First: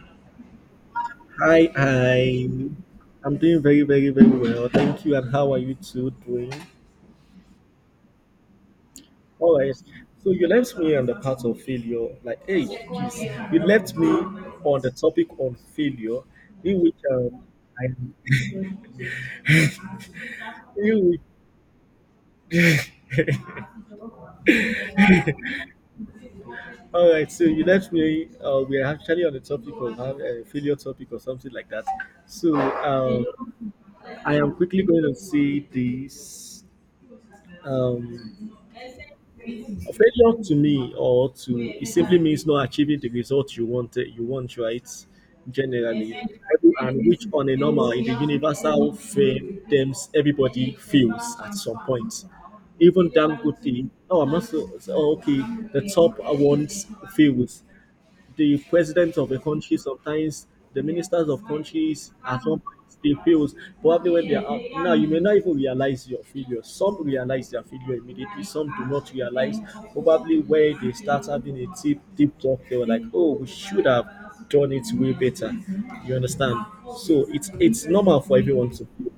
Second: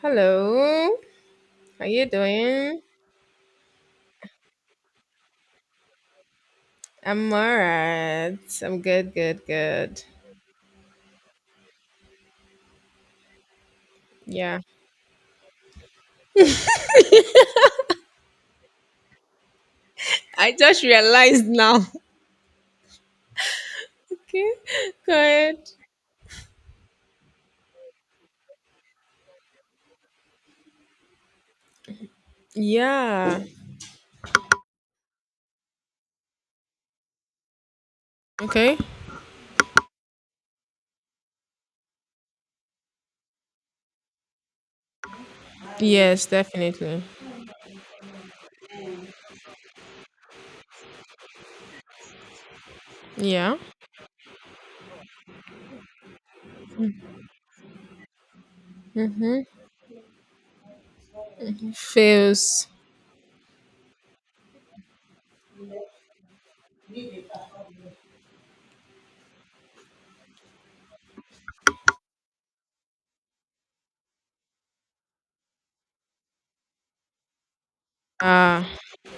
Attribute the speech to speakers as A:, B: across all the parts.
A: Hello,
B: Hi,
A: how you doing?
B: I'm doing very, very, very well. Thank you. And how are you two doing?
A: I'm alright. I'm good, good,
B: All right.
A: good.
B: So you left me on the part of failure. Like, hey, geez, you left me
A: Yeah.
B: on the topic on failure, in which I
A: I just
B: in
A: realized now.
B: which,
A: Okay, go ahead.
B: all right. So you left me. We are actually on the topic of failure topic or something like that. So
A: Yeah.
B: I am quickly going to see this. Um,
A: Okay.
B: Failure to me or to it simply means not achieving the result you want, right? Generally.
A: Yes, definitely.
B: And which on a normal in the universal frame terms everybody feels at some point. Even damn
A: Yeah.
B: good thing. Oh, I'm also okay, the top ones fails the president of a
A: Mm-hmm.
B: country, sometimes the ministers of countries, at some
A: Feels.
B: point they fail. Probably when they are out now, you may not even realize your failure. Some realize their failure immediately, some do not realize. Probably where they start having a deep, deep talk, they were like, oh, we should have done it way better. You understand? So it's normal for
A: Ah.
B: everyone to fail.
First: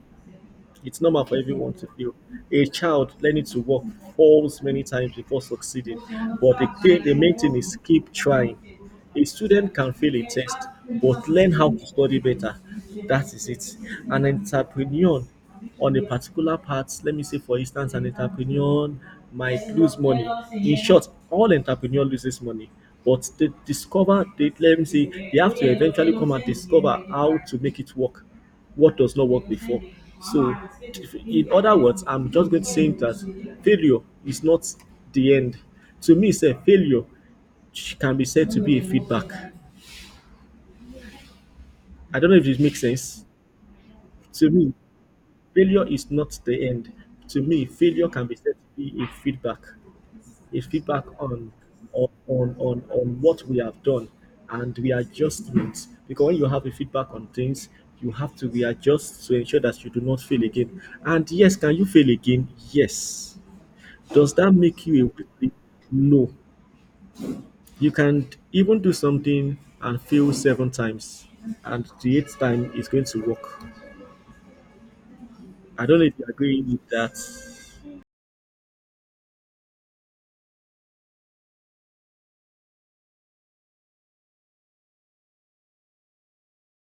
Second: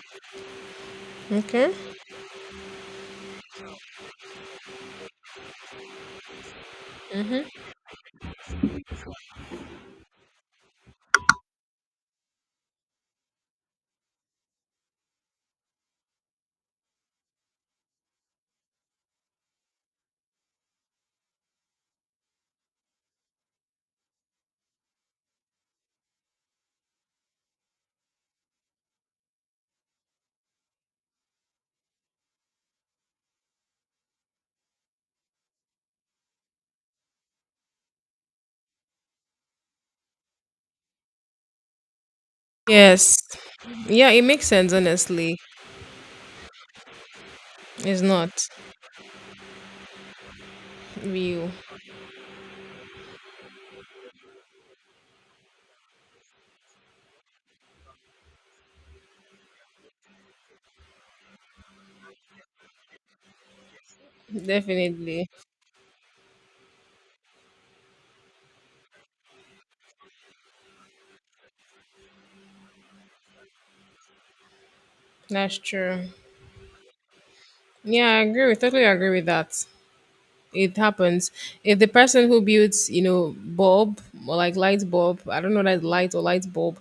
B: It's normal for
A: Okay.
B: everyone to fail. A child learning to walk falls many times before succeeding, but the main thing
A: Mm-hmm.
B: is keep trying. A student can fail a test, but learn how to study better. That is it. An entrepreneur on a particular path, let me say, for instance, an entrepreneur might lose money. In short, all entrepreneur loses money, but let me say, they have to eventually come and discover how to make it work what does not work before. So, in other words, I'm just going to say that failure is not the end. To me, say failure can be said to be a feedback. I don't know if this makes
A: Yes.
B: sense.
A: Yeah, it makes
B: To
A: sense,
B: me,
A: honestly.
B: failure is not the end. To me,
A: It's
B: failure can be
A: not
B: said to be a feedback, a feedback
A: real.
B: on what we have done and the adjustments, because when you have a feedback on things you have to readjust to ensure that you do not fail again. And yes, can you fail again? Yes. Does that make you a
A: Definitely.
B: weakling? No. You can even do something and fail seven times and the eighth time is going to work.
A: That's
B: I don't know
A: true.
B: if you agree with that.
A: Yeah, I agree. Totally agree with that. It happens if the person who builds bulb or like light bulb, I don't know, that light or light bulb,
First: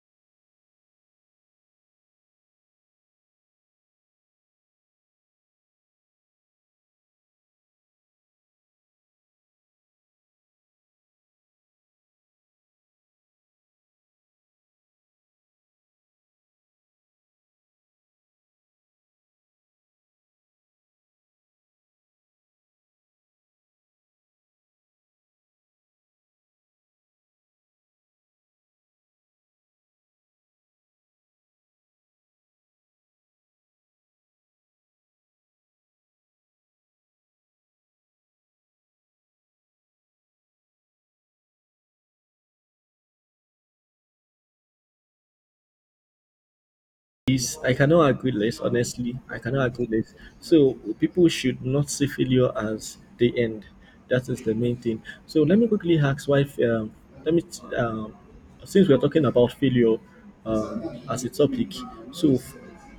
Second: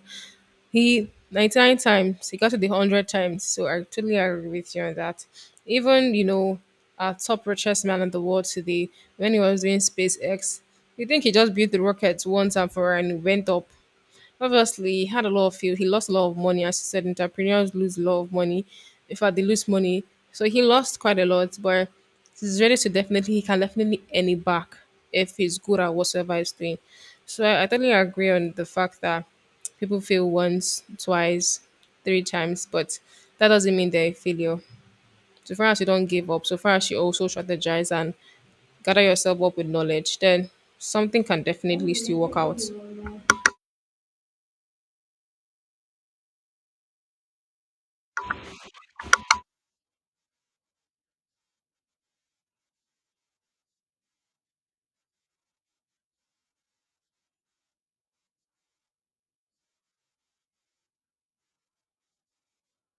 A: he 99 times, he got to the 100 times, so I totally agree with you on that. Even our top richest man in the world today, when he was doing SpaceX, you think he just built the rocket once and for all and it went up? Obviously, he had a lot of field. He lost a lot of money. As you said, entrepreneurs lose a lot of money. In fact, they lose money. So he lost quite a lot, but he's ready to, definitely, he can definitely earn it back if he's good at whatsoever he's doing. So I totally agree on the fact that people fail once, twice, three times, but that doesn't mean they're a failure. So far as you don't give up, so far as you also strategize and gather yourself up with knowledge, then something can definitely still work out.
B: Is I cannot agree less, honestly. I cannot agree less. So people should not see failure as the end. That is the main thing. So let me quickly ask why. Let me t- um, since we are talking about failure as a topic. So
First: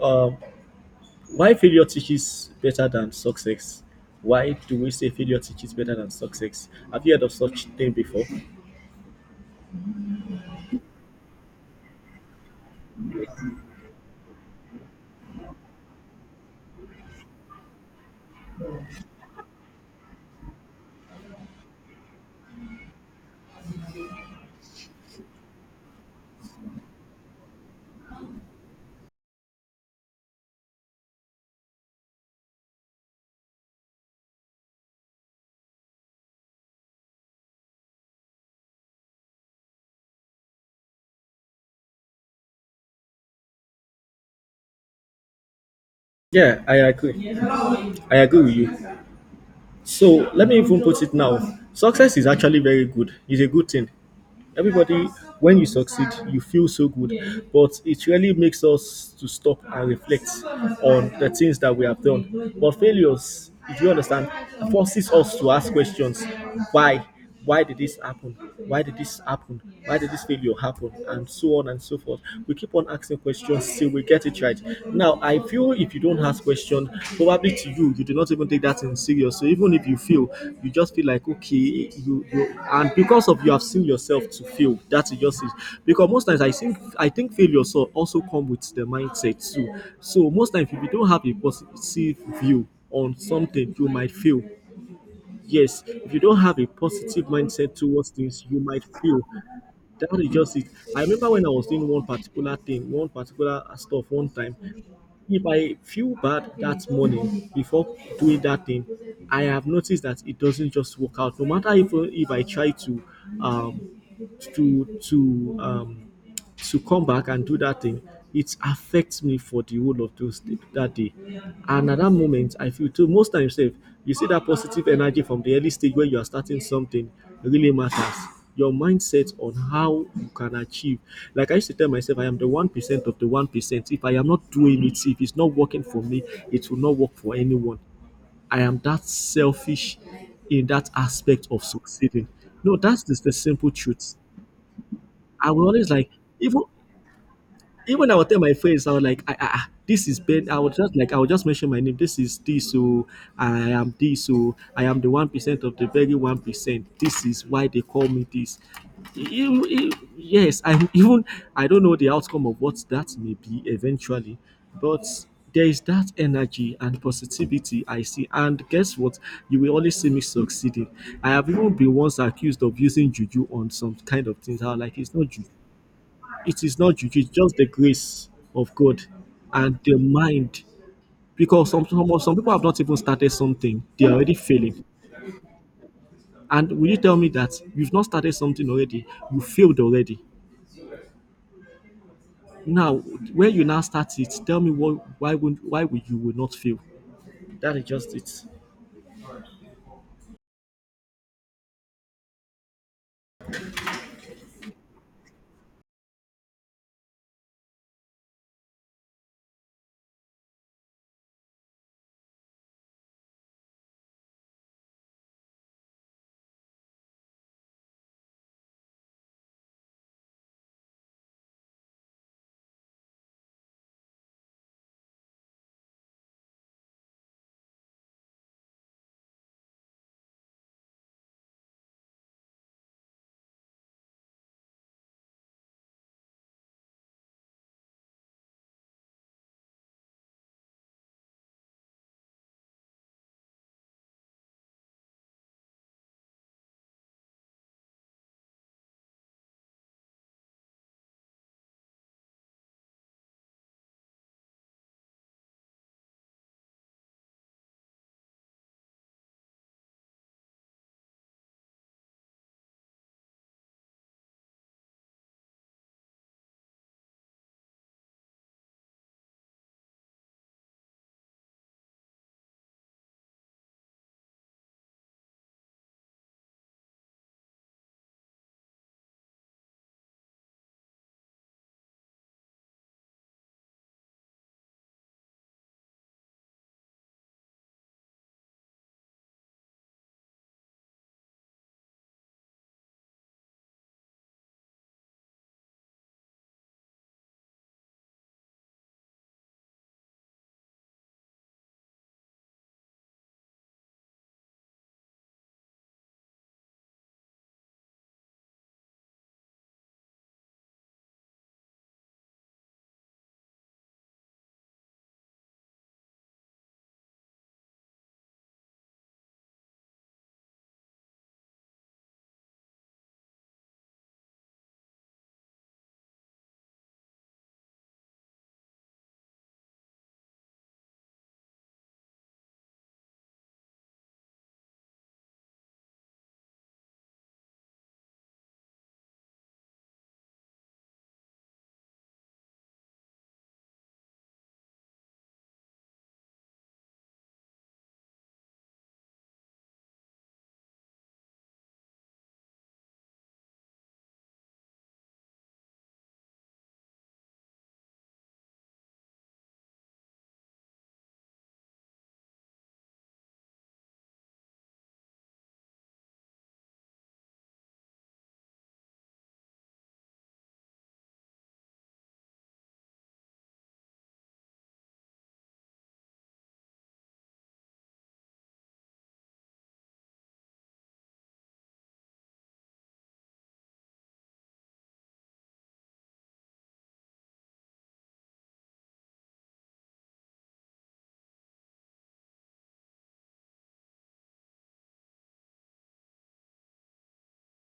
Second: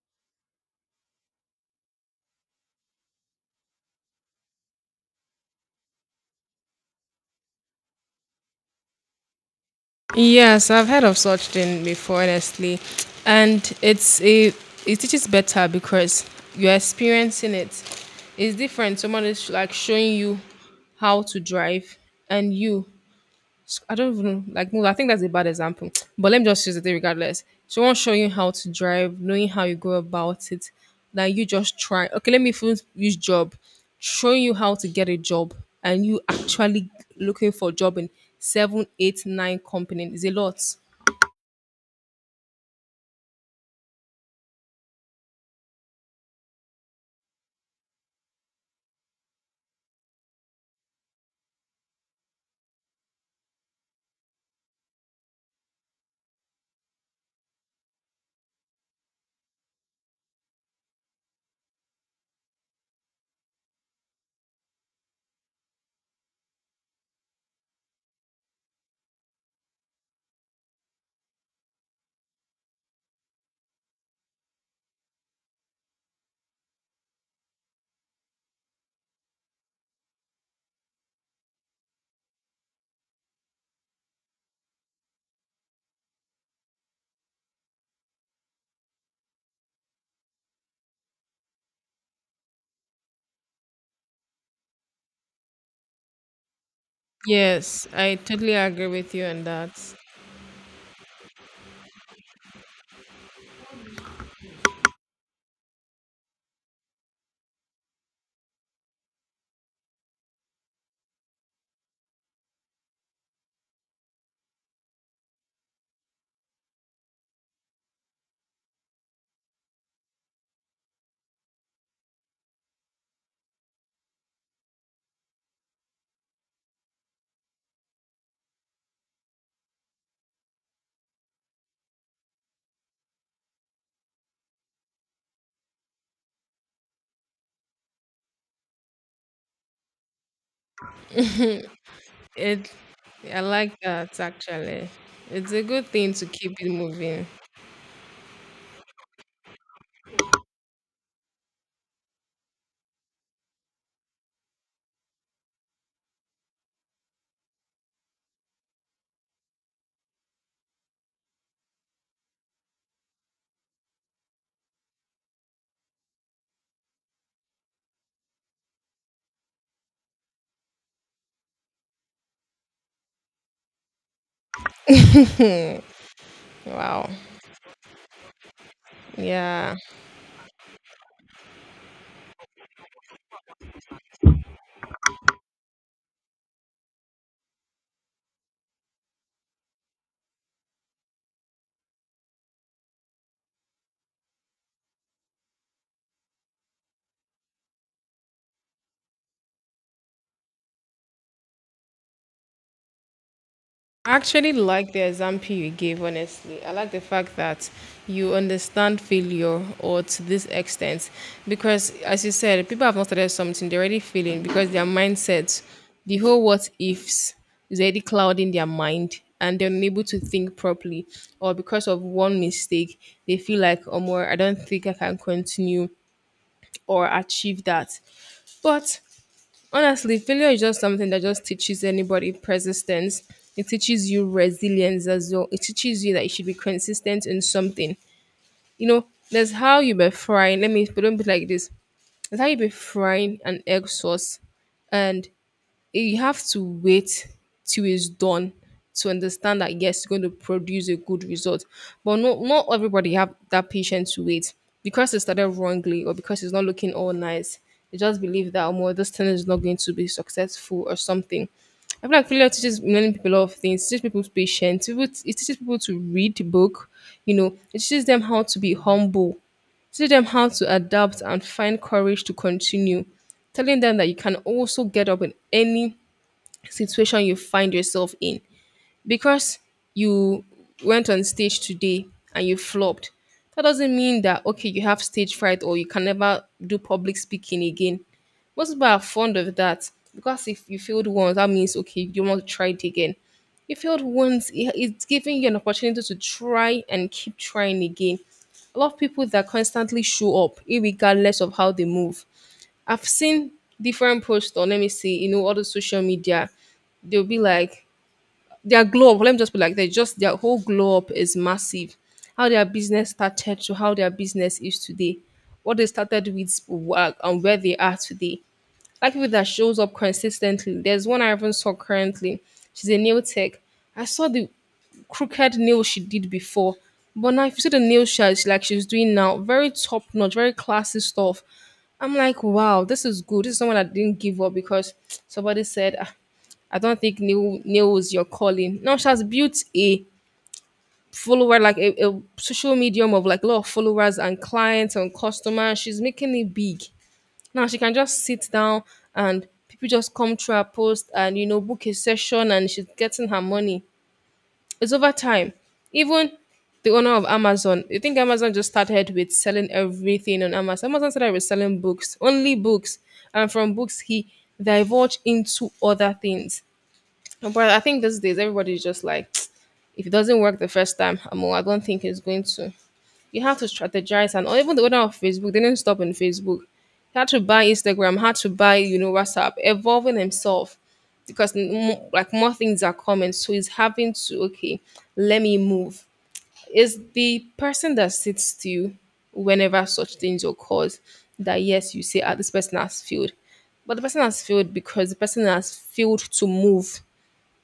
B: um, why failure teaches better than success? Why do we say failure teaches better than success? Have you heard of such thing before?
A: Yes, I've heard of such thing before, honestly, and it's a, it teaches better because you're experiencing it. It's different. Someone is like showing you how to drive, and you, I don't even like move. I think that's a bad example. But let me just use it regardless. She won't show you how to drive, knowing how you go about it. Then you just try. Okay, let me first use job. Showing you how to get a job and you actually looking for a job in seven, eight, nine company is a lot.
B: Yeah, I agree. I agree with you. So let me even put it now. Success is actually very good. It's a good thing. Everybody, when you succeed, you feel so good. But it really makes us to stop and reflect on the things that we have done. But failures, if you understand, forces us to ask questions. Why? Why did this happen? Why did this happen? Why did this failure happen? And so on and so forth. We keep on asking questions till we get it right. Now, I feel if you don't ask question, probably to you, you do not even take that in serious. So even if you feel, you just feel like okay, you, and because of you have seen yourself to fail, that's just it. Because most times I think failure so also come with the mindset too. So most times if you don't have a positive view on something, you might fail. Yes, if you don't have a positive mindset
A: Yes,
B: towards
A: I
B: things,
A: totally
B: you might
A: agree with
B: fail.
A: you on that.
B: That is just it. I remember when I was doing one particular thing, one particular stuff one time. If I feel bad that morning before doing that thing, I have noticed that it doesn't just work out. No matter if I try to um to to um to come back and do that thing, it affects me for the whole of those day, that day. And at that moment, I feel too. Most times, sef, you see that positive energy from the early stage when you are starting something really matters. Your mindset on how you can achieve. Like I used to tell myself, I am the 1% of the 1%. If I am not doing it, if it's not working for me, it will not work for anyone. I am that selfish in that aspect of succeeding.
A: It,
B: No, that's just the
A: I
B: simple
A: like
B: truth.
A: that actually.
B: I
A: It's a
B: will
A: good
B: always like
A: thing to keep
B: even
A: it moving.
B: even I will tell my friends. I was like, this is Ben. I was just like, I will just mention my name. This is this. So I am this. So I am the 1% of the very 1%. This is why they call me this. Yes, I don't know the outcome of what that may be eventually, but there is that energy and positivity I see. And guess what? You will always see me succeeding. I have even been once accused of using juju on some kind of things. I was like, it's not juju, it is not
A: Wow.
B: juju, it's just the grace of God
A: Yeah.
B: and the mind. Because some people have not even started something, they are already failing. And will you tell me that you've not started something already, you failed already? Now, when you now start it, tell me why would you would not fail? That is just it.
A: I actually like the example you gave, honestly. I like the fact that you understand failure or to this extent. Because, as you said, people have not started something, they're already failing because their mindset, the whole what ifs, is already clouding their mind and they're unable to think properly. Or because of one mistake, they feel like, oh, more, I don't think I can continue or achieve that. But honestly, failure is just something that just teaches anybody persistence. It teaches you resilience as well. It teaches you that you should be consistent in something. You know, there's how you be frying. Let me put it like this. There's how you be frying an egg sauce, and eh, you have to wait till it's done to understand that yes, it's going to produce a good result. But not everybody have that patience to wait because they started wrongly or because it's not looking all nice. They just believe that more this thing is not going to be successful or something. I feel like failure teaches many people a lot of things. It teaches people patience. People, it teaches people to read the book. You know, it teaches them how to be humble. It teaches them how to adapt and find courage to continue, telling them that you can also get up in any situation you find yourself in. Because you went on stage today and you flopped, that doesn't mean that okay, you have stage fright or you can never do public speaking again. Most people are fond of that. Because if you failed once, that means okay, you want to try it again. You failed once, it's giving you an opportunity to try and keep trying again. A lot of people that constantly show up irregardless of how they move, I've seen different posts on, let me see, you know, all the social media. They'll be like, their glow up, let me just be like, they just, their whole glow up is massive. How their business started to how their business is today, what they started with work and where they are today. Like people that shows up consistently. There's one I even saw currently. She's a nail tech. I saw the crooked nail she did before. But now if you see the nail she has, like she's doing now, very top notch, very classy stuff. I'm like, wow, this is good. This is someone that didn't give up because somebody said, ah, I don't think Neil nails your calling. Now she has built a follower, like a social medium of like a lot of followers and clients and customers. She's making it big. Now she can just sit down and people just come through her post and, you know, book a session and she's getting her money. It's over time. Even the owner of Amazon, you think Amazon just started with selling everything on Amazon? Amazon started with selling books, only books, and from books he divulged into other things. No, but I think these days everybody's just like, if it doesn't work the first time, I don't think it's going to. You have to strategize, and or even the owner of Facebook, they didn't stop in Facebook. He had to buy Instagram, had to buy, you know, WhatsApp, evolving himself because like more things are coming, so he's having to, okay, let me move. It's the person that sits still whenever such things occur that, yes, you say ah, this person has failed, but the person has failed because the person has failed to move.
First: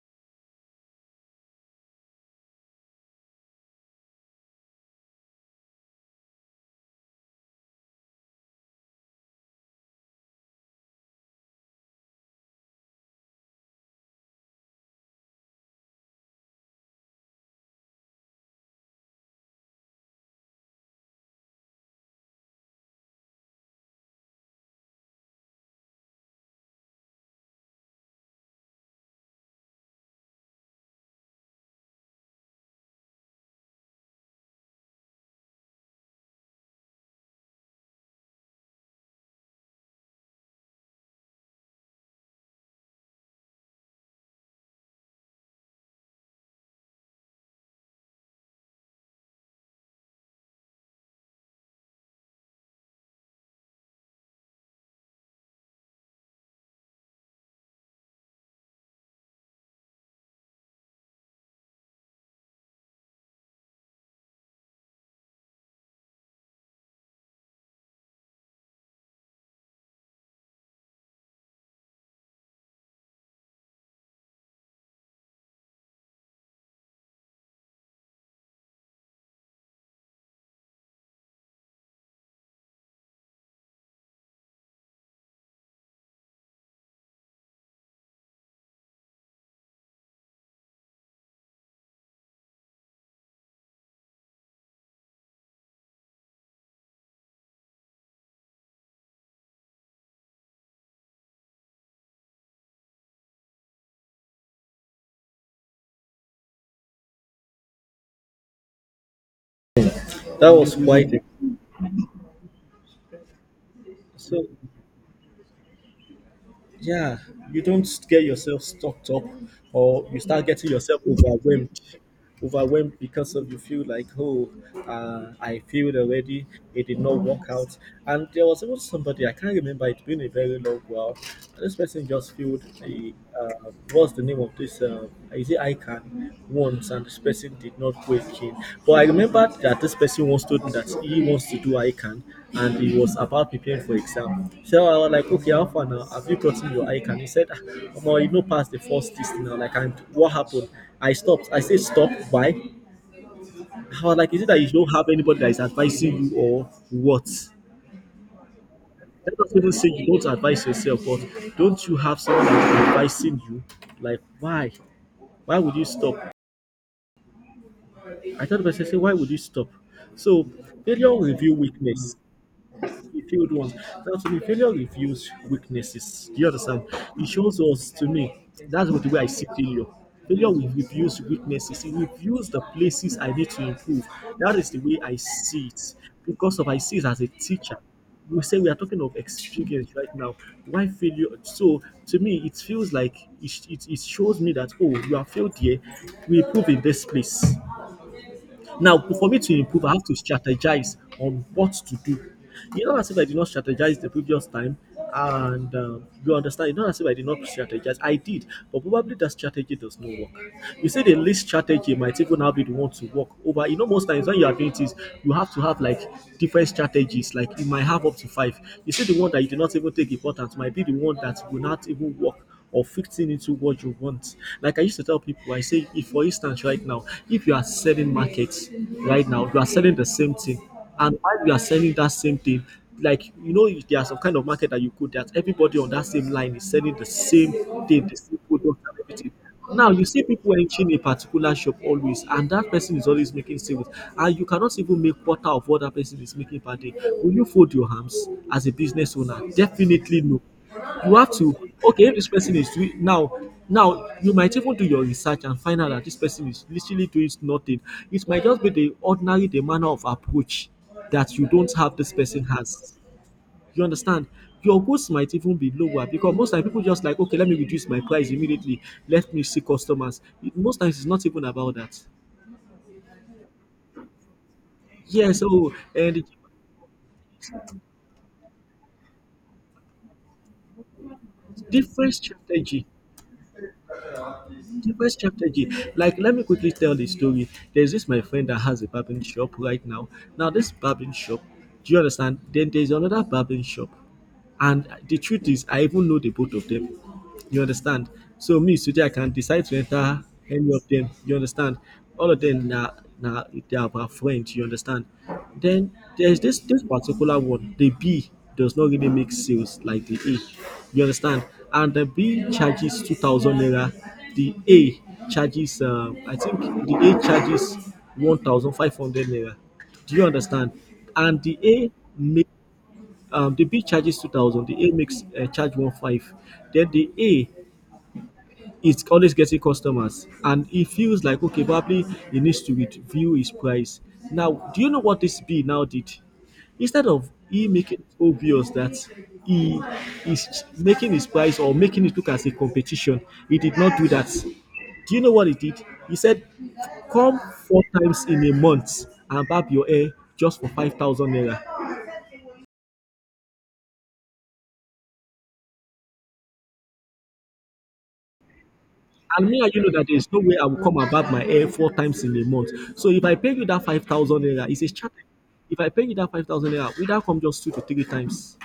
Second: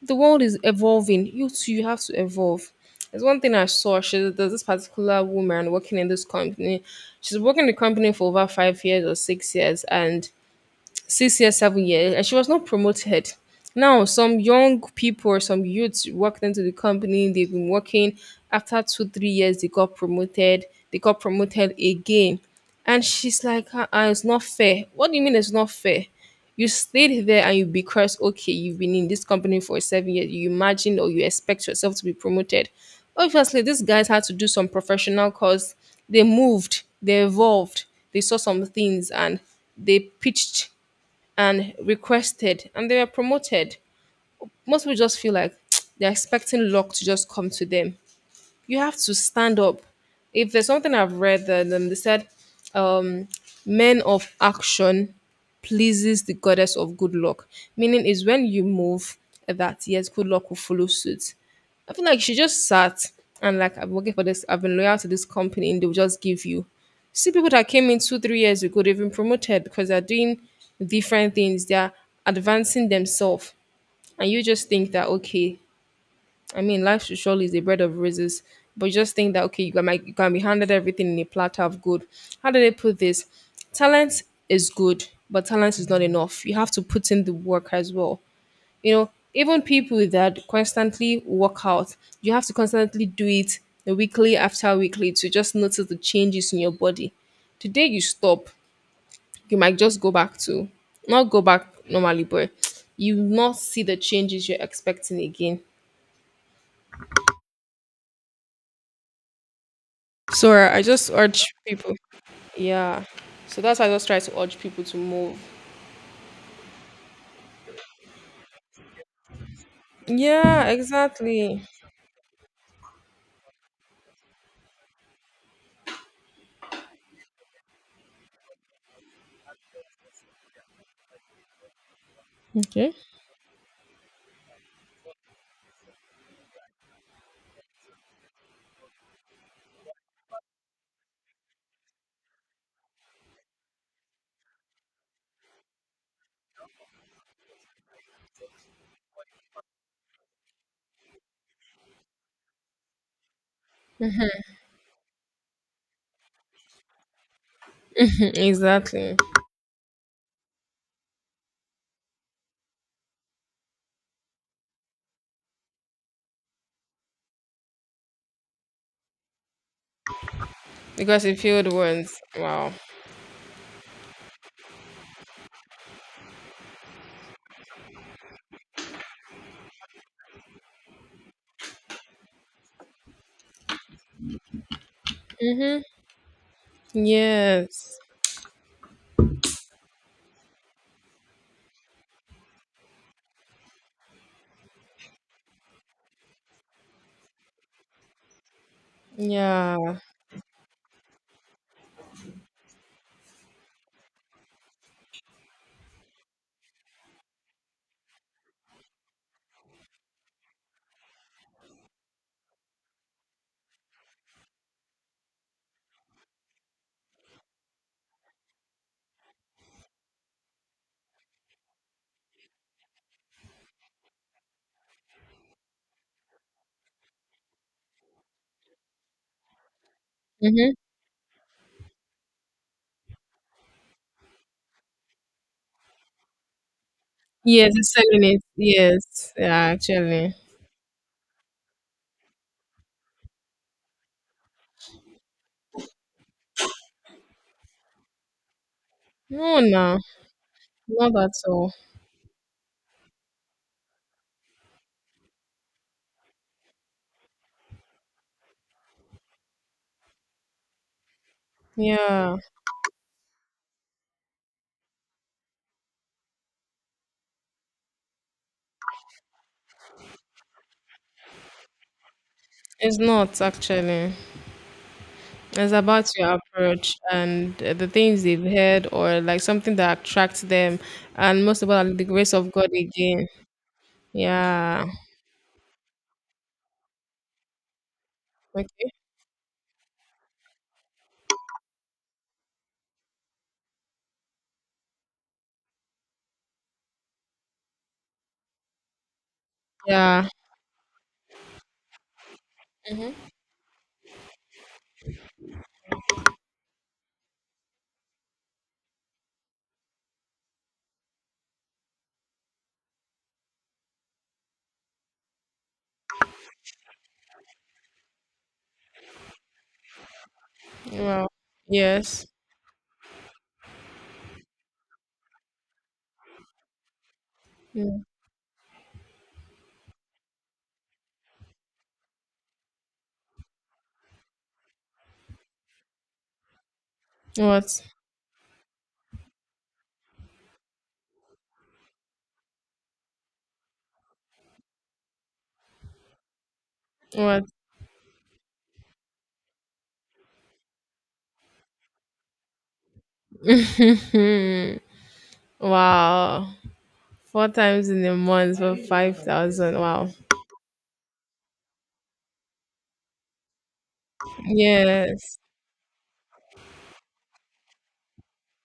A: The world is evolving. You too, you have to evolve. There's one thing I saw. She, there's this particular woman working in this company. She's working in the company for over 5 years or 6 years, and 6 years, 7 years, and she was not promoted. Now, some young people or some youths worked into the company, they've been working. After two, 3 years, they got promoted again. And she's like, it's not fair. What do you mean it's not fair? You stayed there and you, because okay, you've been in this company for 7 years, you imagine or you expect yourself to be promoted. Obviously, these guys had to do some professional cause, they moved, they evolved, they saw some things and they pitched and requested and they were promoted. Most people just feel like they're expecting luck to just come to them. You have to stand up. If there's something I've read that they said, um, men of action pleases the goddess of good luck, meaning is when you move, that yes, good luck will follow suit. I feel like she just sat and like, I'm working for this, I've been loyal to this company, and they'll just give you. See people that came in two, 3 years ago, they've been promoted because they're doing different things, they're advancing themselves. And you just think that okay, I mean, life should surely is a bread of roses, but you just think that okay, you can, you can be handed everything in a platter of good. How do they put this? Talent is good, but talent is not enough. You have to put in the work as well. You know, even people that constantly work out, you have to constantly do it weekly after weekly to just notice the changes in your body. The day you stop, you might just go back to, not go back normally, but you will not see the changes you're expecting again.
B: That
A: So right,
B: was
A: I just
B: quite it.
A: urge people. Yeah. So that's why I just try to
B: So
A: urge people to move.
B: yeah, you don't get yourself stopped up, or you start
A: Yeah,
B: getting yourself
A: exactly.
B: overwhelmed because of you feel like I failed already, it did not work out. And there was even somebody, I can't remember, it's been a very long while, this person just failed
A: Okay.
B: the uh, what's the name of this is it ICAN once, and this person did not break in. But I remember that this person once told me that he wants to do ICAN, and he was about preparing for exam. So I was like, okay, how far now, have you gotten your ICAN? He said, ah, omo, you no pass the first test now. Like, and what happened? I stopped. I said, "Stop. Why? I was like, is it that you don't have anybody that is advising you or what?
A: exactly.
B: Let us even say you don't advise yourself, but don't you have someone that is advising you? Like, why? Why would you stop? I thought to myself, say, why would you stop? So failure will
A: Because it
B: reveal
A: failed
B: weakness.
A: once. Wow.
B: Failed ones. That's when failure reveals weaknesses. Do you understand? It shows us to me. That's what the way I see failure. Failure will reveals weaknesses. It reveals the places I need to improve. That is the way I see it. Because of I see it as a teacher.
A: Yes.
B: We say we are talking of experience right now. Why failure? So to me, it feels like it shows me that, oh, you have failed here. We improve in this place. Now, for me to improve, I
A: Yeah.
B: have to strategize on what to do. You know, as if I did not strategize the previous time, and you understand, you know, as if I did not strategize. I did, but probably that strategy does not work. You see, the least strategy might even now be the one to work over. You know, most times when you are doing this, you have to have like different strategies. Like you might have up to five. You see, the one that you did not even take important might be the one that will not even work or fitting into what you want. Like I used to tell people, I say, if for instance, right now, if you are selling markets right now, you are selling the same thing,
A: Mm-hmm.
B: and while you are selling that same thing, like you know, if there are some kind of market that you could. That everybody on that same line is selling the same
A: Yes, it's
B: thing, the
A: selling
B: same
A: it.
B: product, and everything
A: Yes. Yeah,
B: expensive. Now you see
A: actually.
B: people entering a particular shop always, and that person is always making sales, and you cannot even make quarter of what that person is making per day. Will you fold your hands as a business owner?
A: No, no.
B: Definitely no.
A: Not
B: You have
A: at
B: to
A: all.
B: okay if this person is doing now. Now you might even do your research and find out that this person is literally doing nothing. It might just be the ordinary the manner of approach that you don't have this
A: Yeah.
B: person has. You understand? Your goals might even be lower because most time people just like, okay, let me reduce my price immediately. Let me see customers. Most times it's not even about that.
A: It's not actually.
B: Yeah,
A: It's
B: so
A: about
B: and
A: your approach and the things they've heard or like something that attracts them. And most of all, the
B: different
A: grace of God
B: strategy.
A: again. Yeah.
B: Different strategy. Like, let me quickly tell the story. There's this my friend that has a
A: Okay.
B: barbering shop right now. Now, this barbering shop, do you understand? Then there's another barbering shop. And the truth is, I even know the both of them. You understand? So me today I can decide to enter
A: Yeah.
B: any of them. You understand? All of them now
A: Mm-hmm.
B: now they are my friends. You understand? Then there's this particular one. The B does not really make sales like the A. You understand? And the B charges 2,000 naira. The A charges I think the A charges 1,500 naira. Do you understand?
A: Wow.
B: And the A
A: Yes.
B: make the B charges 2,000. The A makes charge one five. Then the A
A: Mm.
B: it's always getting customers, and it feels like, okay, probably he needs to review his price. Now, do you know what this B now did? Instead of he
A: What?
B: making it obvious that he is making his price or making it look as a competition, he did not do that. Do you know what he did? He said, come
A: What?
B: four times in a month and barb your hair just for 5,000 naira.
A: Hmm. Wow. Four times in a month for five
B: And me
A: thousand.
B: and you know that
A: Wow.
B: there's no way I will come about my hair four times in a month. So if I pay you that 5,000 naira, it's a charter.
A: Yes.
B: If I pay you that 5,000 naira, we that come just two to three times.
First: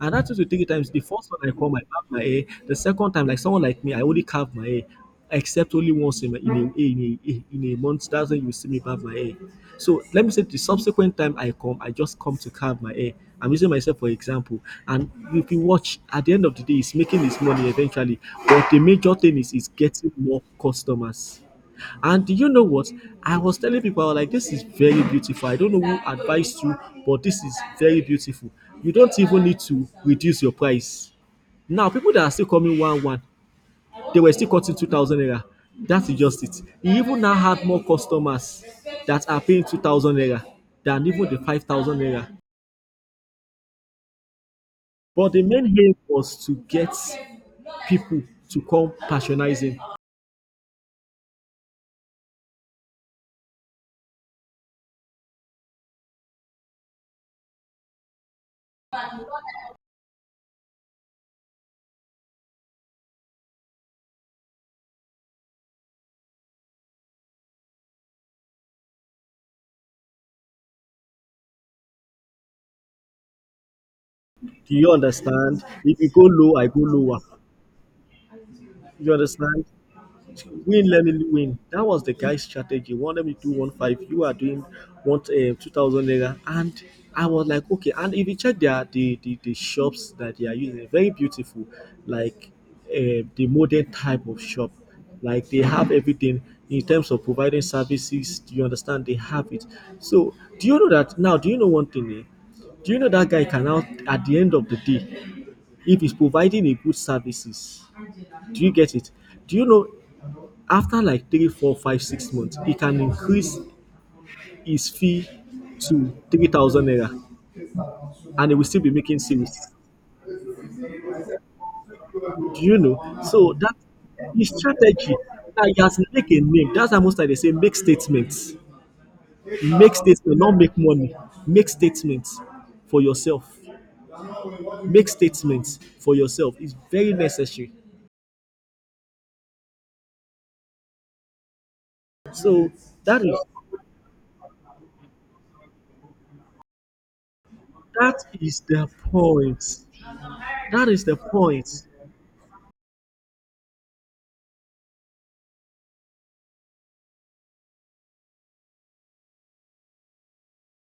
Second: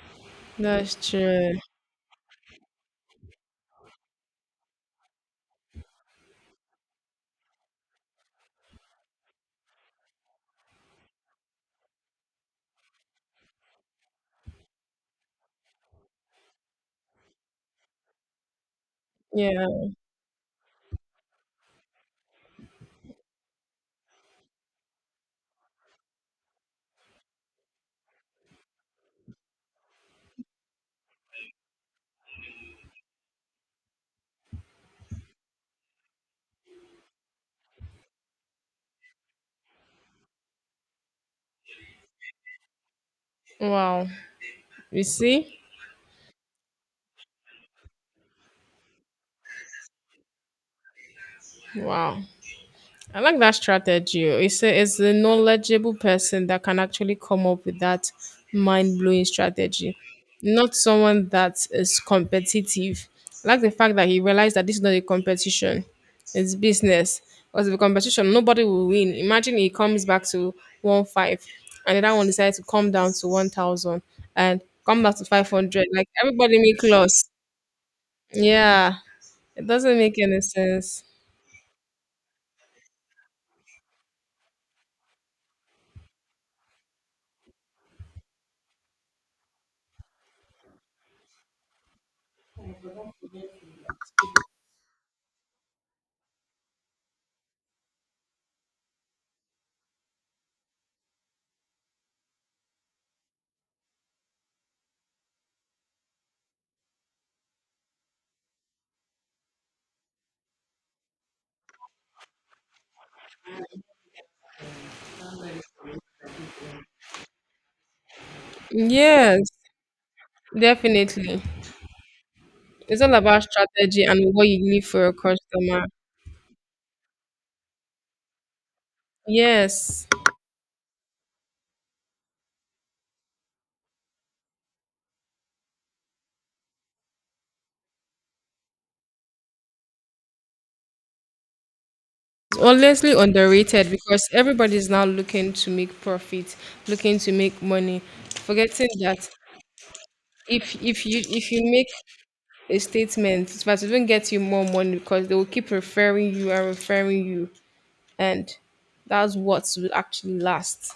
B: And that two to three times,
A: That's
B: the first one I
A: true.
B: come, I carve my hair. The second time, like someone like me, I only carve my hair, except only once in a month. That's when you see me carve my hair. So let me say the subsequent time I come, I just come to carve my hair. I'm using myself for example. And if you watch, at the end of the day, he's making his money eventually. But the major thing is
A: Yeah.
B: getting more customers. And do you know what? I was telling people, I was like, this is very beautiful. I don't know who advised you, but this is very beautiful. You don't even need to reduce your price. Now, people that are still coming one one, they were still cutting 2,000 naira. That is just it. He even now had more customers that are paying 2,000 naira than even the 5,000 naira.
A: Wow. You
B: But the
A: see?
B: main aim was to get people to come patronizing.
A: Wow. I like that strategy. It's a knowledgeable person that can actually come up with that mind blowing strategy, not someone that is competitive. I like the fact that he realized that this is not a competition, it's business. Because if a competition, nobody will win. Imagine he comes back to 1 5 and the other one decides to come down to 1,000 and
B: Do you
A: come back to
B: understand?
A: 500.
B: If
A: Like
B: you go low,
A: everybody
B: I go
A: make
B: lower.
A: loss. Yeah,
B: You understand?
A: it doesn't make any
B: Win,
A: sense.
B: let me win. That was the guy's strategy. One, let me to do one five. You are doing one 2,000 naira, and I was like, okay. And if you check the shops that they are using, very beautiful, like the modern type of shop. Like they have everything in terms of providing services. Do you understand? They have it. So do you know that now? Do you know one thing? Eh? Do you know that guy can now, at the end of the day, if he's providing a good services, do you get it? Do you know, after like 3, 4, 5, 6 months, he can increase his fee to 3,000 naira, and he will still be making
A: Yes,
B: sales?
A: definitely.
B: Do you
A: It's
B: know?
A: all about
B: So that
A: strategy and what
B: his
A: you leave for your
B: strategy, that he
A: customer.
B: has make a name, that's why most times they say, make statements, make
A: Yes.
B: statements, not make money. Make statements for yourself. Make statements for yourself is very necessary.
A: It's
B: So
A: honestly
B: that is
A: underrated because everybody's now looking to make profit, looking to make money,
B: that is the
A: forgetting that
B: point.
A: if
B: That
A: if
B: is the
A: you if you
B: point.
A: make a statement, but it won't get you more money because they will keep referring you, and that's what will actually last.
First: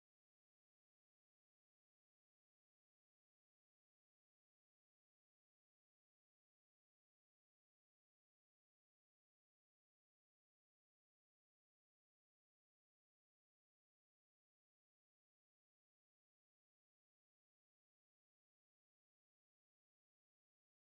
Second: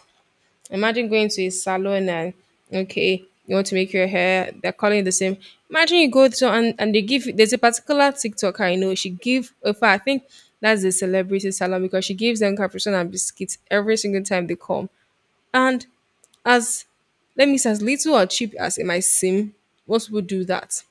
A: Imagine going to a salon and okay, you want to make your hair, they're calling the same. Imagine you go to and they give there's a particular TikToker I know, she give in fact I think that's the celebrity salon because she gives them cappuccino and biscuits every single time they come. And as let me say as little or cheap as it might seem, most people do that.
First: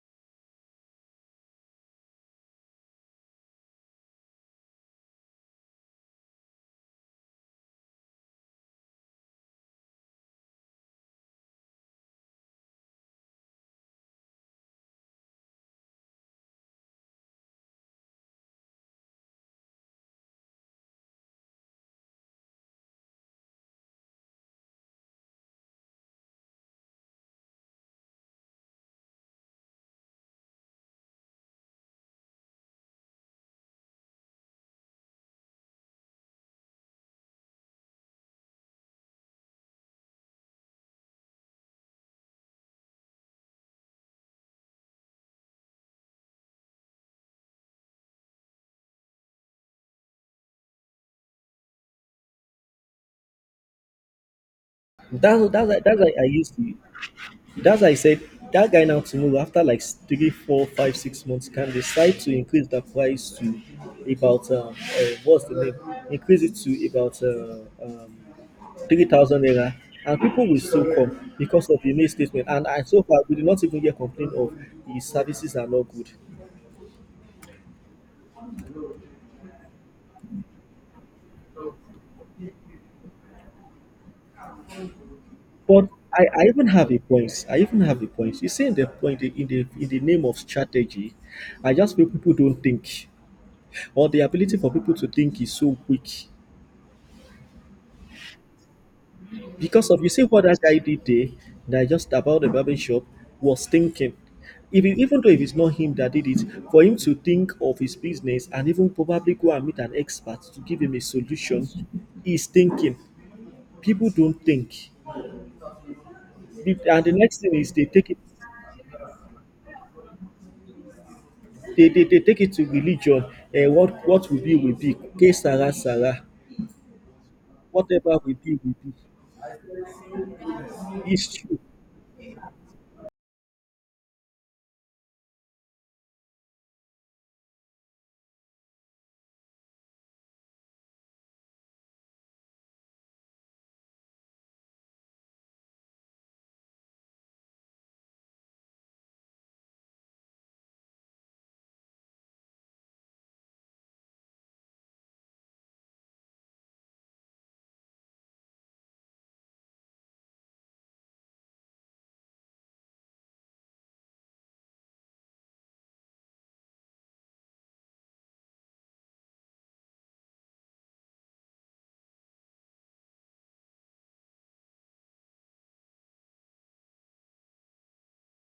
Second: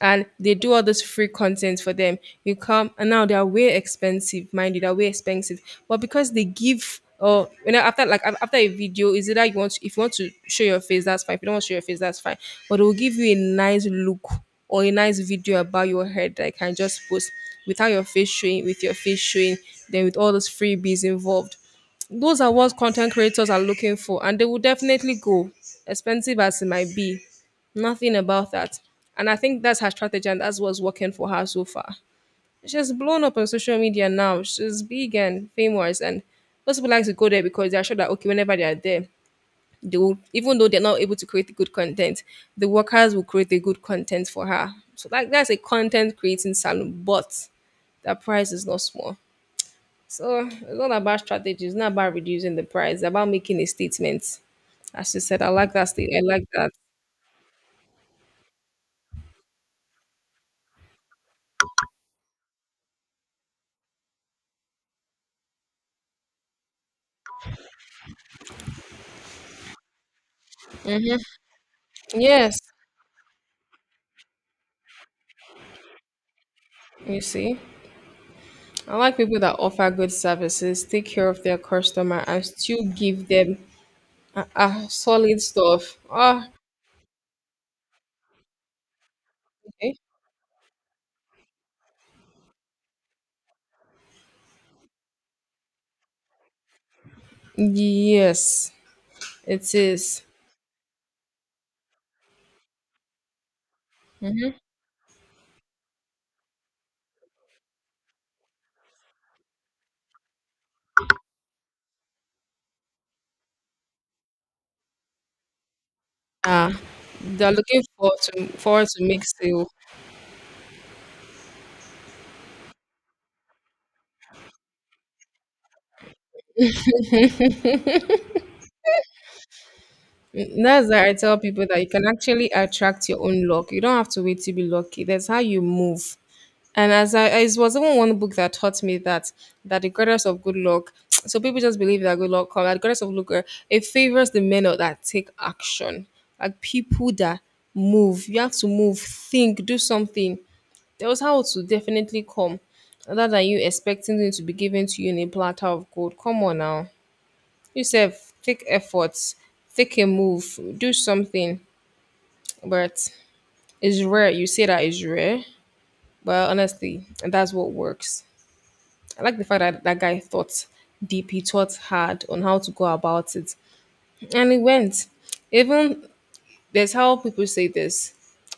A: And they do all this free content for them. You come and now they are way expensive, mind you, they're way expensive. But because they give or you know, after like after a video, is either you want to, if you want to show your face, that's fine. If you don't want to show your face, that's fine. But they will give you a nice look or a nice video about your head that I can just post without your face showing, with your face showing, then with all those freebies involved. Those are what content creators are looking for, and they will definitely go, expensive as it might be. Nothing about that. And I think that's her strategy, and that's what's working for her so far. She's blown up on social media now. She's big and famous, and most people like to go there because they're sure that okay, whenever they are there, they will, even though they're not able to create good content, the workers will create the good content for her. So like that's a content creating salon, but that price is not small. So it's not about strategy. It's not about reducing the price. It's about making a statement. As you said,
B: that's
A: I like
B: that's
A: that
B: that's
A: state.
B: why
A: I
B: I
A: like
B: used
A: that.
B: to. That's I said that guy now tomorrow after like three, four, five, 6 months can decide to increase the price to about what's the name? Increase it to about 3,000 naira, and people will still come because of the new statement.
A: Yes,
B: And so far, we did not even get complaint of the services are not good.
A: you see, I like people that offer good services, take care of their customer, and still give them a solid
B: But
A: stuff.
B: I
A: Ah,
B: even have a point. I even have a point. You see, in the point in
A: okay.
B: the name of strategy, I just feel people don't think, or the ability for people to think is so weak.
A: Yes, it
B: Because of You
A: is.
B: see what that guy did there, that just about the barber shop was thinking. If it, Even though if it's not him that did it, for him to think of his business and even probably go and meet an expert to give him a solution, is thinking. People don't think.
A: Ah,
B: And the next
A: they're
B: thing is
A: looking
B: they take
A: forward
B: it
A: to forward to make sale.
B: they, they, they take it to religion. What will be will be. K Sarah Sarah. Whatever will be will be.
A: Mm, that's why I
B: It's
A: tell
B: true.
A: people that you can actually attract your own luck. You don't have to wait to be lucky. That's how you move. And it was even one book that taught me that that the goddess of good luck. So people just believe that good luck comes. That the goddess of luck, it favors the men that take action, like people that move. You have to move, think, do something. There was how to definitely come, other than you expecting it to be given to you in a platter of gold. Come on now. You sef take effort, take a move, do something. But it's rare. You say that it's rare, but honestly, that's what works. I like the fact that that guy thought deep. He thought hard on how to go about it, and he went. Even there's how people say this.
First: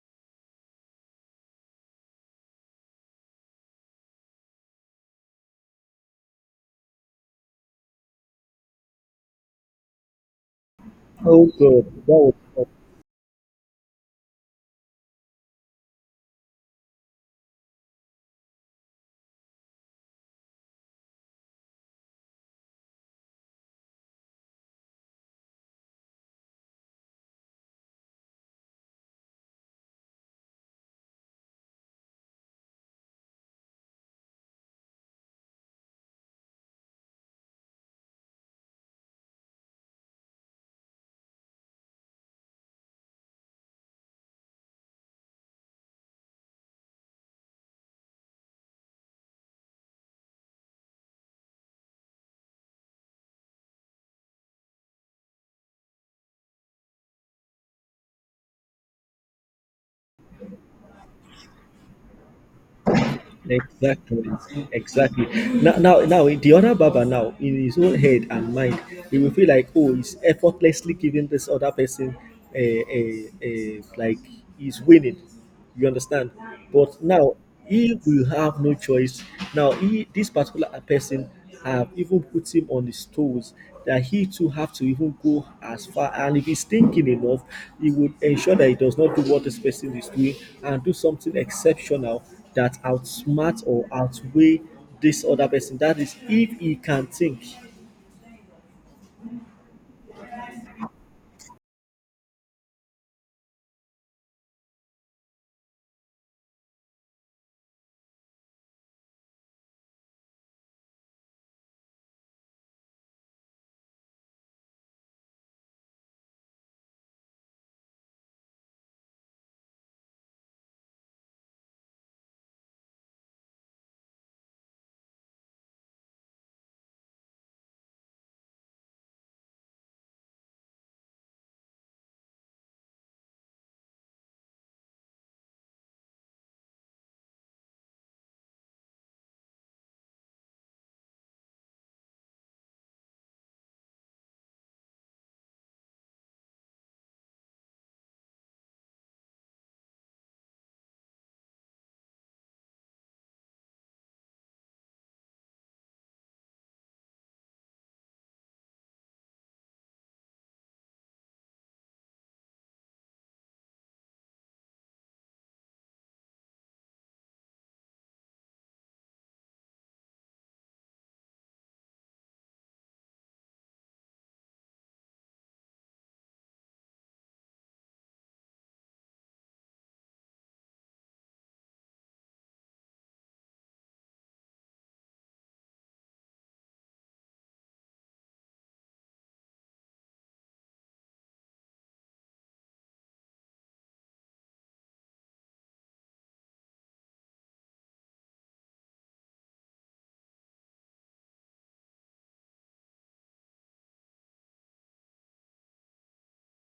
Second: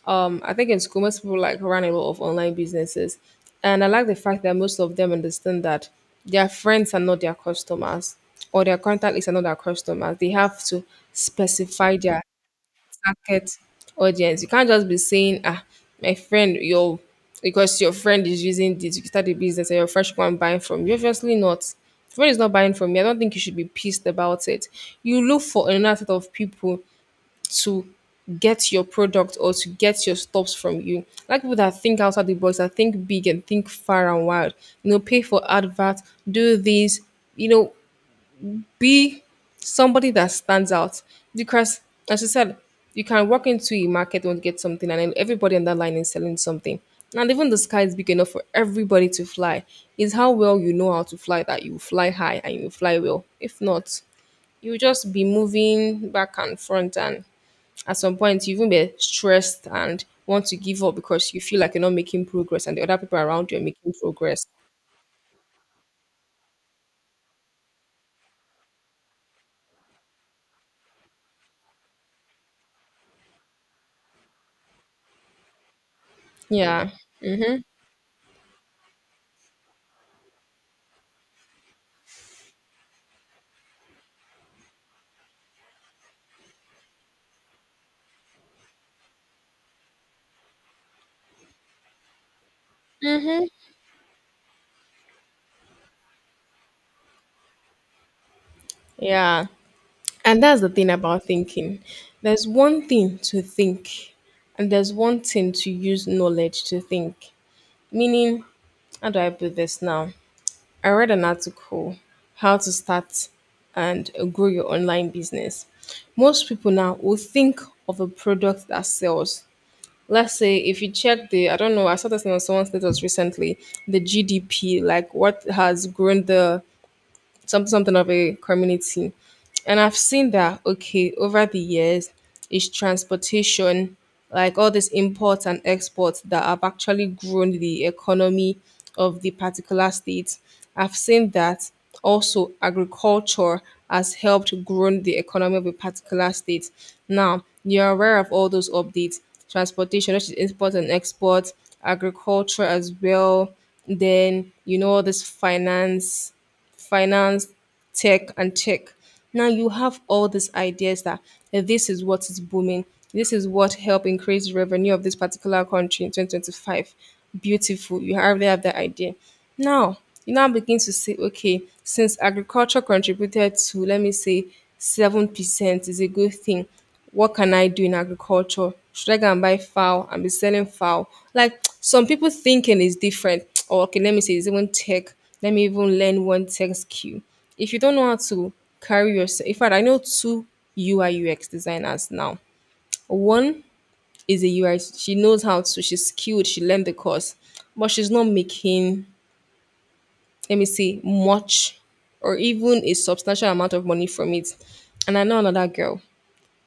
A: I think in school, most people like run a lot of online businesses, and I like the fact that most of them understand that their friends are not their customers or their contact list are not their customers. They have to
B: Oh God,
A: specify
B: that
A: their
B: was
A: target audience. You can't just be saying, "Ah, my friend, your because your friend is using this, you can start a business, and your friend should go and buy from you." Obviously, not. Friend is not buying from you, I don't think you should be pissed about it. You look for another set of people to get your product or to get your stops from you. I like people that think outside the box, that think big and think far and wide. You know, pay for advert, do this, you know, be somebody that stands out. Because as you said, you can walk into a market and get something and then everybody on that line is selling something. And even the sky is big enough for everybody to fly. Is how well you know how to fly that you fly high and you fly well. If not, you just be moving back and front and at some point, you even be stressed and want to give up because you feel like you're not making progress and the other people around you are making
B: Exactly,
A: progress.
B: exactly. Now, the other Baba now in his own head and mind, he will feel like, oh, he's effortlessly giving this other person, a, like he's winning. You understand?
A: Yeah,
B: But now he will have no choice. Now, this particular person have even put him on his toes, that he too have to even go as far. And if he's thinking enough, he would ensure that he does not do what this person is doing, and do something exceptional that outsmart or outweigh this other person. That is, if he can think.
A: yeah. And that's the thing about thinking. There's one thing to think, and there's one thing to use knowledge to think. Meaning, how do I put this now? I read an article, How to Start and Grow Your Online Business. Most people now will think of a product that sells, let's say if you check the I don't know I saw this on someone's status recently the gdp like what has grown the some something of a community. And I've seen that okay over the years is transportation, like all these imports and exports that have actually grown the economy of the particular state. I've seen that also agriculture has helped grow the economy of a particular state. Now you're aware of all those updates, transportation, which is import and export, agriculture as well. Then you know all this finance, tech, and tech. Now you have all these ideas that eh, this is what is booming. This is what help increase revenue of this particular country in 2025. Beautiful. You already have that idea. Now, you now begin to say, okay, since agriculture contributed to, let me say, 7% is a good thing what can I do in agriculture? Should I go and buy fowl and be selling fowl? Like some people thinking is different. Or okay, let me say it's even tech. Let me even learn one tech skill. If you don't know how to carry yourself, in fact, I know two UI UX designers now. One is a UI. She knows how to. She's skilled. She learned the course, but she's not making. Let me see much, or even a substantial amount of money from it. And I know another girl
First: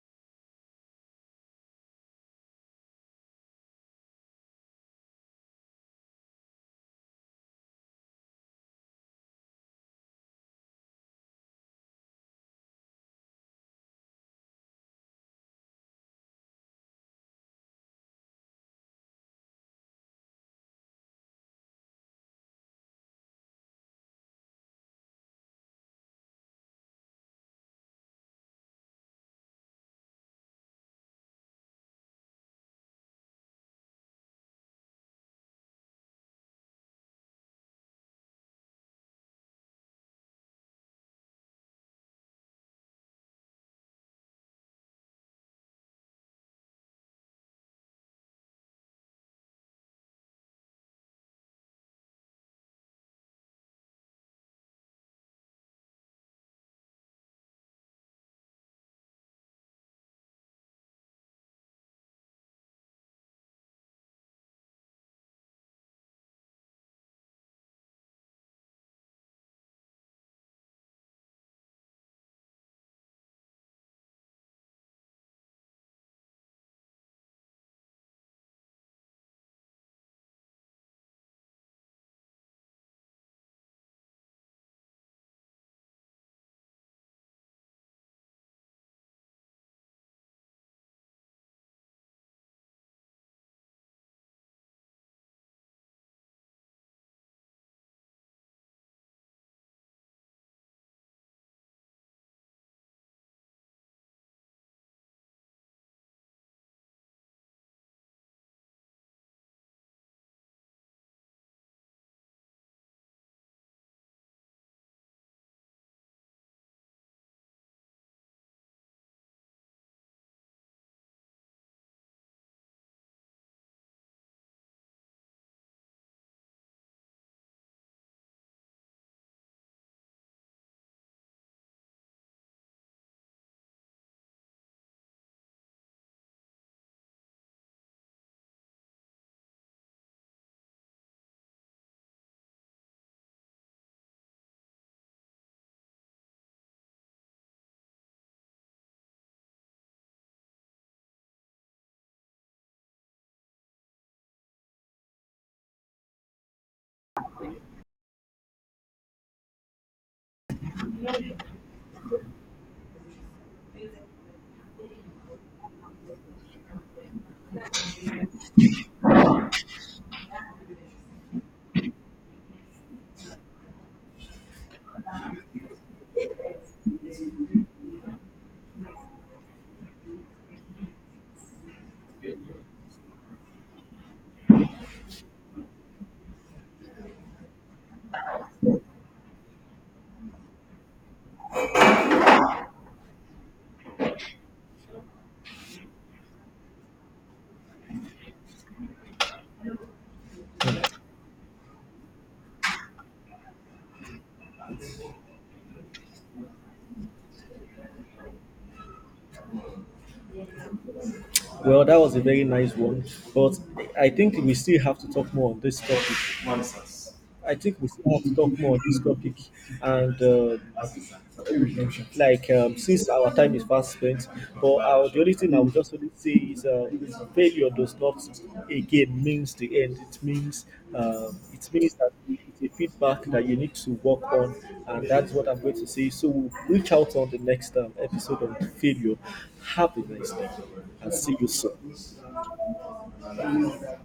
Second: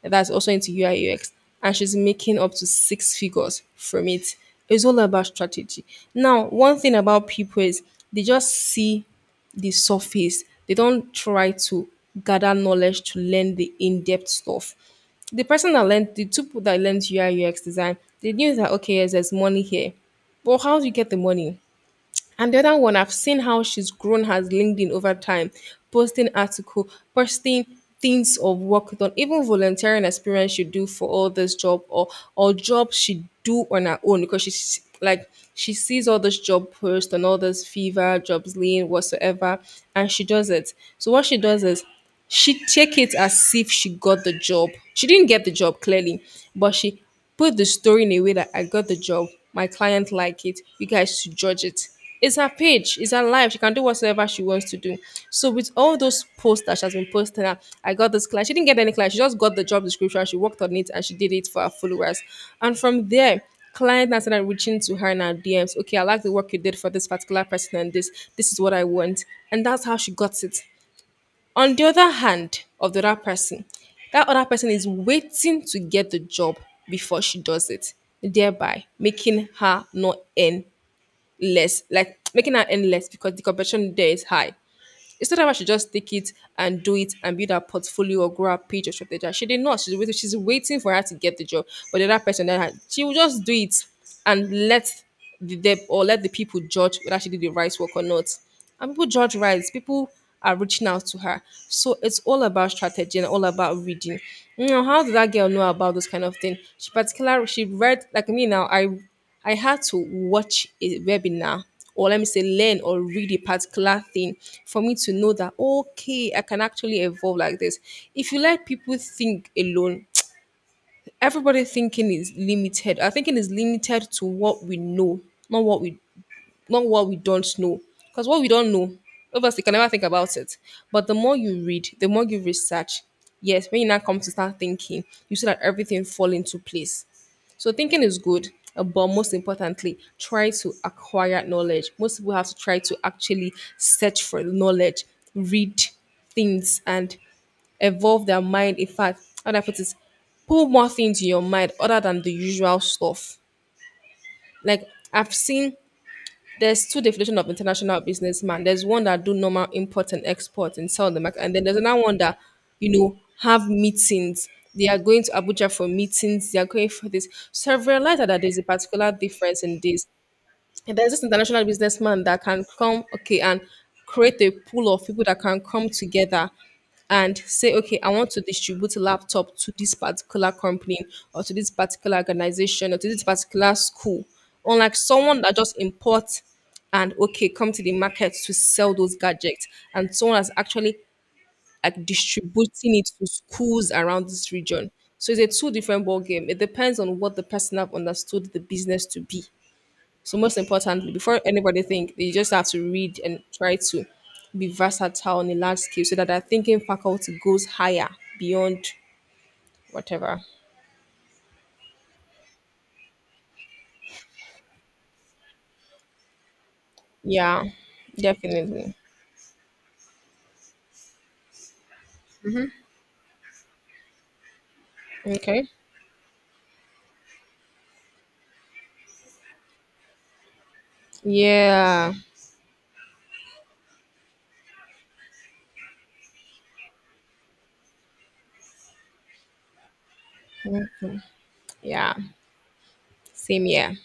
A: that's also into UI UX, and she's making up to six figures from it. It's all about strategy. Now, one thing about people is they just see the surface. They don't try to gather knowledge to learn the in-depth stuff. The person that learned the two people that learned UI UX design, they knew that okay, yes, there's money here. But how do you get the money? And the other one, I've seen how she's grown has LinkedIn over time, posting article, posting things of work done, even volunteering experience she do for all this job or jobs she do on her own because she's like she sees all this job post and all this fever, jobs lean, whatsoever, and she does it. So what she does is she take it as if she got the job. She didn't get the job clearly, but she put the story in a way that I got the job, my client like it, you guys should judge it. It's her page, it's her life. She can do whatever she wants to do. So with all those posts that she has been posting, I got this client. She didn't get any client. She just got the job description. She worked on it and she did it for her followers. And from there, client now started reaching to her in her DMs. Okay, I like the work you did for this particular person and this. This is what I want. And that's how she got it. On the other hand of the other person, that other person is waiting to get the job before she does it, thereby making her not earn less, like making her earn less because the competition there is high. Instead of her, she just take it and do it and build her portfolio or grow her page or something like she did not. She's waiting for her to get the job. But the other person that had, she will just do it and let the dev or let the people judge whether she did the right work or not. And people judge right. People are reaching out to her. So it's all about strategy and all about reading. You know, how did that girl know about those kind of thing? She particularly she read like me now. I had to watch a webinar or let me say learn or read a particular thing for me to know that okay, I can actually evolve like this. If you let people think alone, everybody thinking is limited. Our thinking is limited to what we know, not what we not what we don't know. Because what we don't know, obviously, you can never think about it. But the more you read, the more you research, yes, when you now come to start thinking, you see that everything fall into place. So thinking is good, but most importantly, try to acquire knowledge. Most people have to try to actually search for knowledge, read things, and evolve their mind. In fact, how do I put it? Put more things in your mind other than the usual stuff. Like I've seen there's two definition of international businessman. There's one that do normal import and export and sell the market, and then there's another one that you know have meetings. They are going to Abuja for meetings. They are going for this. So I've realized that there's a particular difference in this. And there's this international businessman that can come, okay, and create a pool of people that can come together and say, okay, I want to distribute a laptop to this particular company or to this particular organization or to this particular school. Unlike someone that just imports and okay, come to the market to sell those gadgets, and someone that's actually like distributing it to schools around this region. So it's a two different ball game. It depends on what the person have understood the business to be. So most importantly, before anybody think, they just have to read and try to be versatile on a large scale so that their thinking faculty goes higher beyond whatever.
B: Well, that was a very nice one, but I think we still have to talk more on this topic. I
A: Yeah,
B: think we still have to talk more on
A: definitely.
B: this topic, and uh, like since our time is fast spent, but the only thing I
A: Okay.
B: would just only say is failure does not again means the end. It means that
A: Yeah.
B: it's a feedback that you need to work on, and that's what I'm going to say. So we'll reach out on the next episode on failure. Have a nice day, and see you
A: Yeah.
B: soon.
A: Same here.